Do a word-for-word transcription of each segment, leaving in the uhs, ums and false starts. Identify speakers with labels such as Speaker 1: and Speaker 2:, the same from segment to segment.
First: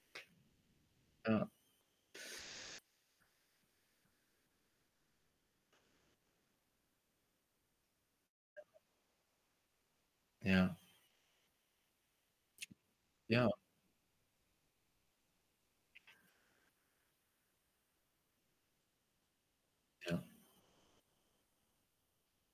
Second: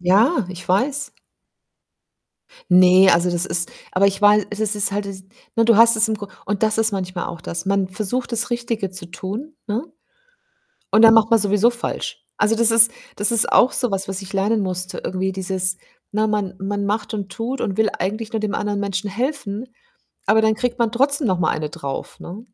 Speaker 1: Ja, ich weiß.
Speaker 2: Ja.
Speaker 1: Ne, also das ist aber ich war e es es ist halt es ne, du hast es im Grund und das ist manchmal auch das. Man versucht, das Richtige zu tun, ne?
Speaker 2: Ja.
Speaker 1: Und dann macht man sowieso falsch. Also, das ist das ist
Speaker 2: Ja.
Speaker 1: auch so was, was ich lernen musste irgendwie, dieses ne, man man macht und tut und will eigentlich nur dem anderen Menschen helfen,
Speaker 2: Ja.
Speaker 1: aber dann kriegt man trotzdem noch mal eine drauf, ne?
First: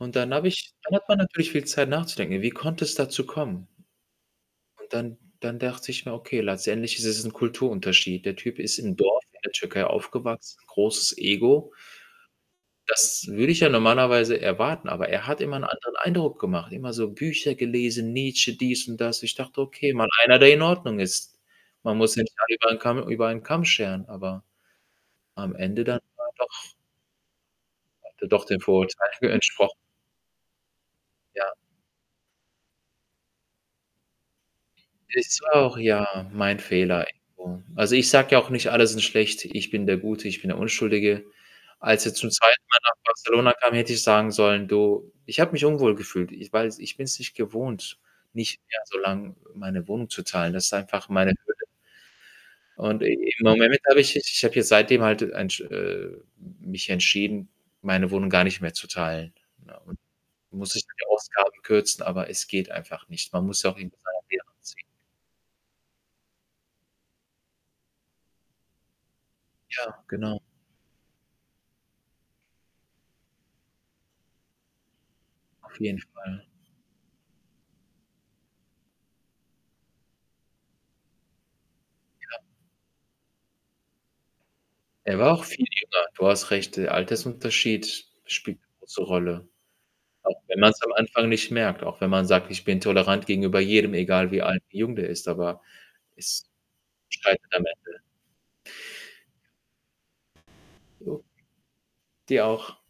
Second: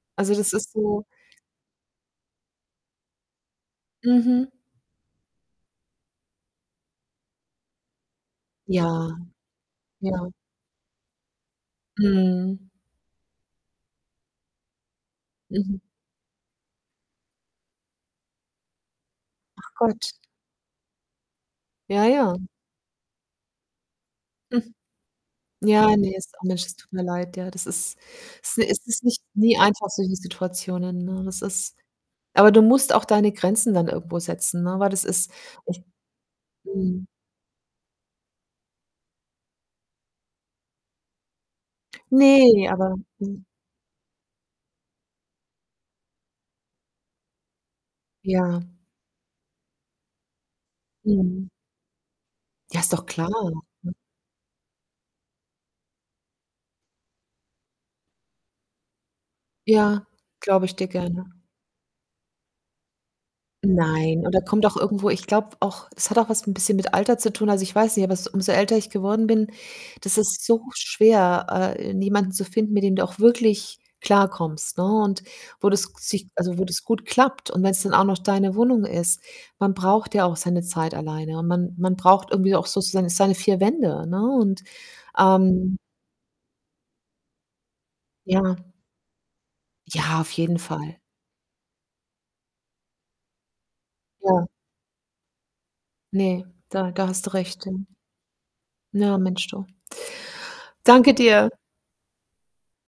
Speaker 2: Und dann
Speaker 1: Also,
Speaker 2: habe
Speaker 1: das ist
Speaker 2: ich dann
Speaker 1: so
Speaker 2: hat man natürlich viel Zeit nachzudenken: „Ja, wie konnte es dazu kommen?“
Speaker 1: Mhm.
Speaker 2: Und dann dann dachte ich nur: „Okay, letztendlich ist es 'n Kulturunterschied. Der Typ ist im
Speaker 1: Ja,
Speaker 2: Dorf, in der Türkei
Speaker 1: ja.
Speaker 2: aufgewachsen, großes Ego.“
Speaker 1: Mhm.
Speaker 2: Das würde ich ja normalerweise erwarten, aber er hat immer 'n
Speaker 1: Mhm.
Speaker 2: anderen Eindruck gemacht. Immer so Bücher gelesen, Nietzsche, dies und das. Ich dachte:
Speaker 1: Ach
Speaker 2: „Okay, mal
Speaker 1: Gott.
Speaker 2: einer, der in Ordnung ist.“ Man
Speaker 1: Ja,
Speaker 2: muss ja nicht
Speaker 1: ja.
Speaker 2: alle über 'n Kamm über einen Kamm scheren. Aber,
Speaker 1: Hm.
Speaker 2: am Ende
Speaker 1: Ja,
Speaker 2: dann
Speaker 1: ne,
Speaker 2: war er
Speaker 1: ist auch
Speaker 2: doch
Speaker 1: Mensch, das tut mir leid, ja. Das ist
Speaker 2: hat er doch
Speaker 1: s
Speaker 2: den
Speaker 1: es ist nicht
Speaker 2: Vorurteilen
Speaker 1: nie
Speaker 2: entsprochen.
Speaker 1: einfach, solche Situationen, ne? Das
Speaker 2: Ja.
Speaker 1: ist aber du musst auch deine Grenzen dann irgendwo setzen, ne? Weil das ist
Speaker 2: Ist auch
Speaker 1: [unintelligible]
Speaker 2: ja, mein
Speaker 1: Mhm.
Speaker 2: Fehler irgendwo. Also, ich sage ja auch nicht: „Alle sind schlecht. Ich bin der Gute, ich bin der Unschuldige.“ Als er zum zweiten
Speaker 1: Ne,
Speaker 2: Mal nach
Speaker 1: aber Mhm.
Speaker 2: Barcelona kam, hätte ich sagen sollen: „Du, ich habe mich unwohl gefühlt, i weil ich bin's nicht gewohnt
Speaker 1: Ja.
Speaker 2: nicht mehr so lang meine Wohnung zu teilen. Das ist einfach meine
Speaker 1: Mhm.
Speaker 2: Höhle.“
Speaker 1: Ja, ist
Speaker 2: Und
Speaker 1: doch
Speaker 2: i
Speaker 1: klar,
Speaker 2: im Moment
Speaker 1: hm.
Speaker 2: habe ich ich habe ja seitdem halt, äh, ein sch äh, mich entschieden, meine Wohnung gar nicht mehr zu teilen, ne? Und
Speaker 1: Ja, glaube
Speaker 2: muss
Speaker 1: ich
Speaker 2: ich
Speaker 1: dir
Speaker 2: dann die
Speaker 1: gerne.
Speaker 2: Ausgaben kürzen, aber es geht einfach nicht. Man muss ja auch irgendwie
Speaker 1: Nein,
Speaker 2: seine
Speaker 1: und da
Speaker 2: Lehren
Speaker 1: kommt auch
Speaker 2: ziehen.
Speaker 1: irgendwo ich glaube auch, es hat auch was 'n bisschen mit Alter zu tun. Also, ich weiß nicht, aber s umso älter ich geworden bin
Speaker 2: Ja,
Speaker 1: das
Speaker 2: genau.
Speaker 1: ist so schwer, äh, jemanden zu finden, mit dem du auch wirklich klarkommst, ne? Und wo
Speaker 2: Auf
Speaker 1: das
Speaker 2: jeden
Speaker 1: sich
Speaker 2: Fall.
Speaker 1: also, wo das gut klappt und wenn's dann auch noch deine Wohnung ist. Man braucht ja auch seine Zeit alleine, und man man braucht
Speaker 2: Ja.
Speaker 1: irgendwie auch sozusagen seine vier Wände, ne? Und,
Speaker 2: Er war auch viel
Speaker 1: ähm
Speaker 2: jünger. Du hast recht. Der Altersunterschied, spielt
Speaker 1: Ja.
Speaker 2: 'ne große Rolle.
Speaker 1: Ja, auf
Speaker 2: Auch wenn
Speaker 1: jeden
Speaker 2: man's am
Speaker 1: Fall.
Speaker 2: Anfang nicht merkt, auch wenn man sagt: „Ich bin tolerant gegenüber jedem, egal wie
Speaker 1: Ja.
Speaker 2: alt, wie jung der ist.“ Aber,
Speaker 1: Ne,
Speaker 2: es
Speaker 1: da da hast du
Speaker 2: scheitert am
Speaker 1: recht, ja.
Speaker 2: Ende.
Speaker 1: Na, Mensch, du. Danke
Speaker 2: [unintelligible]
Speaker 1: dir.
Speaker 2: Dir auch.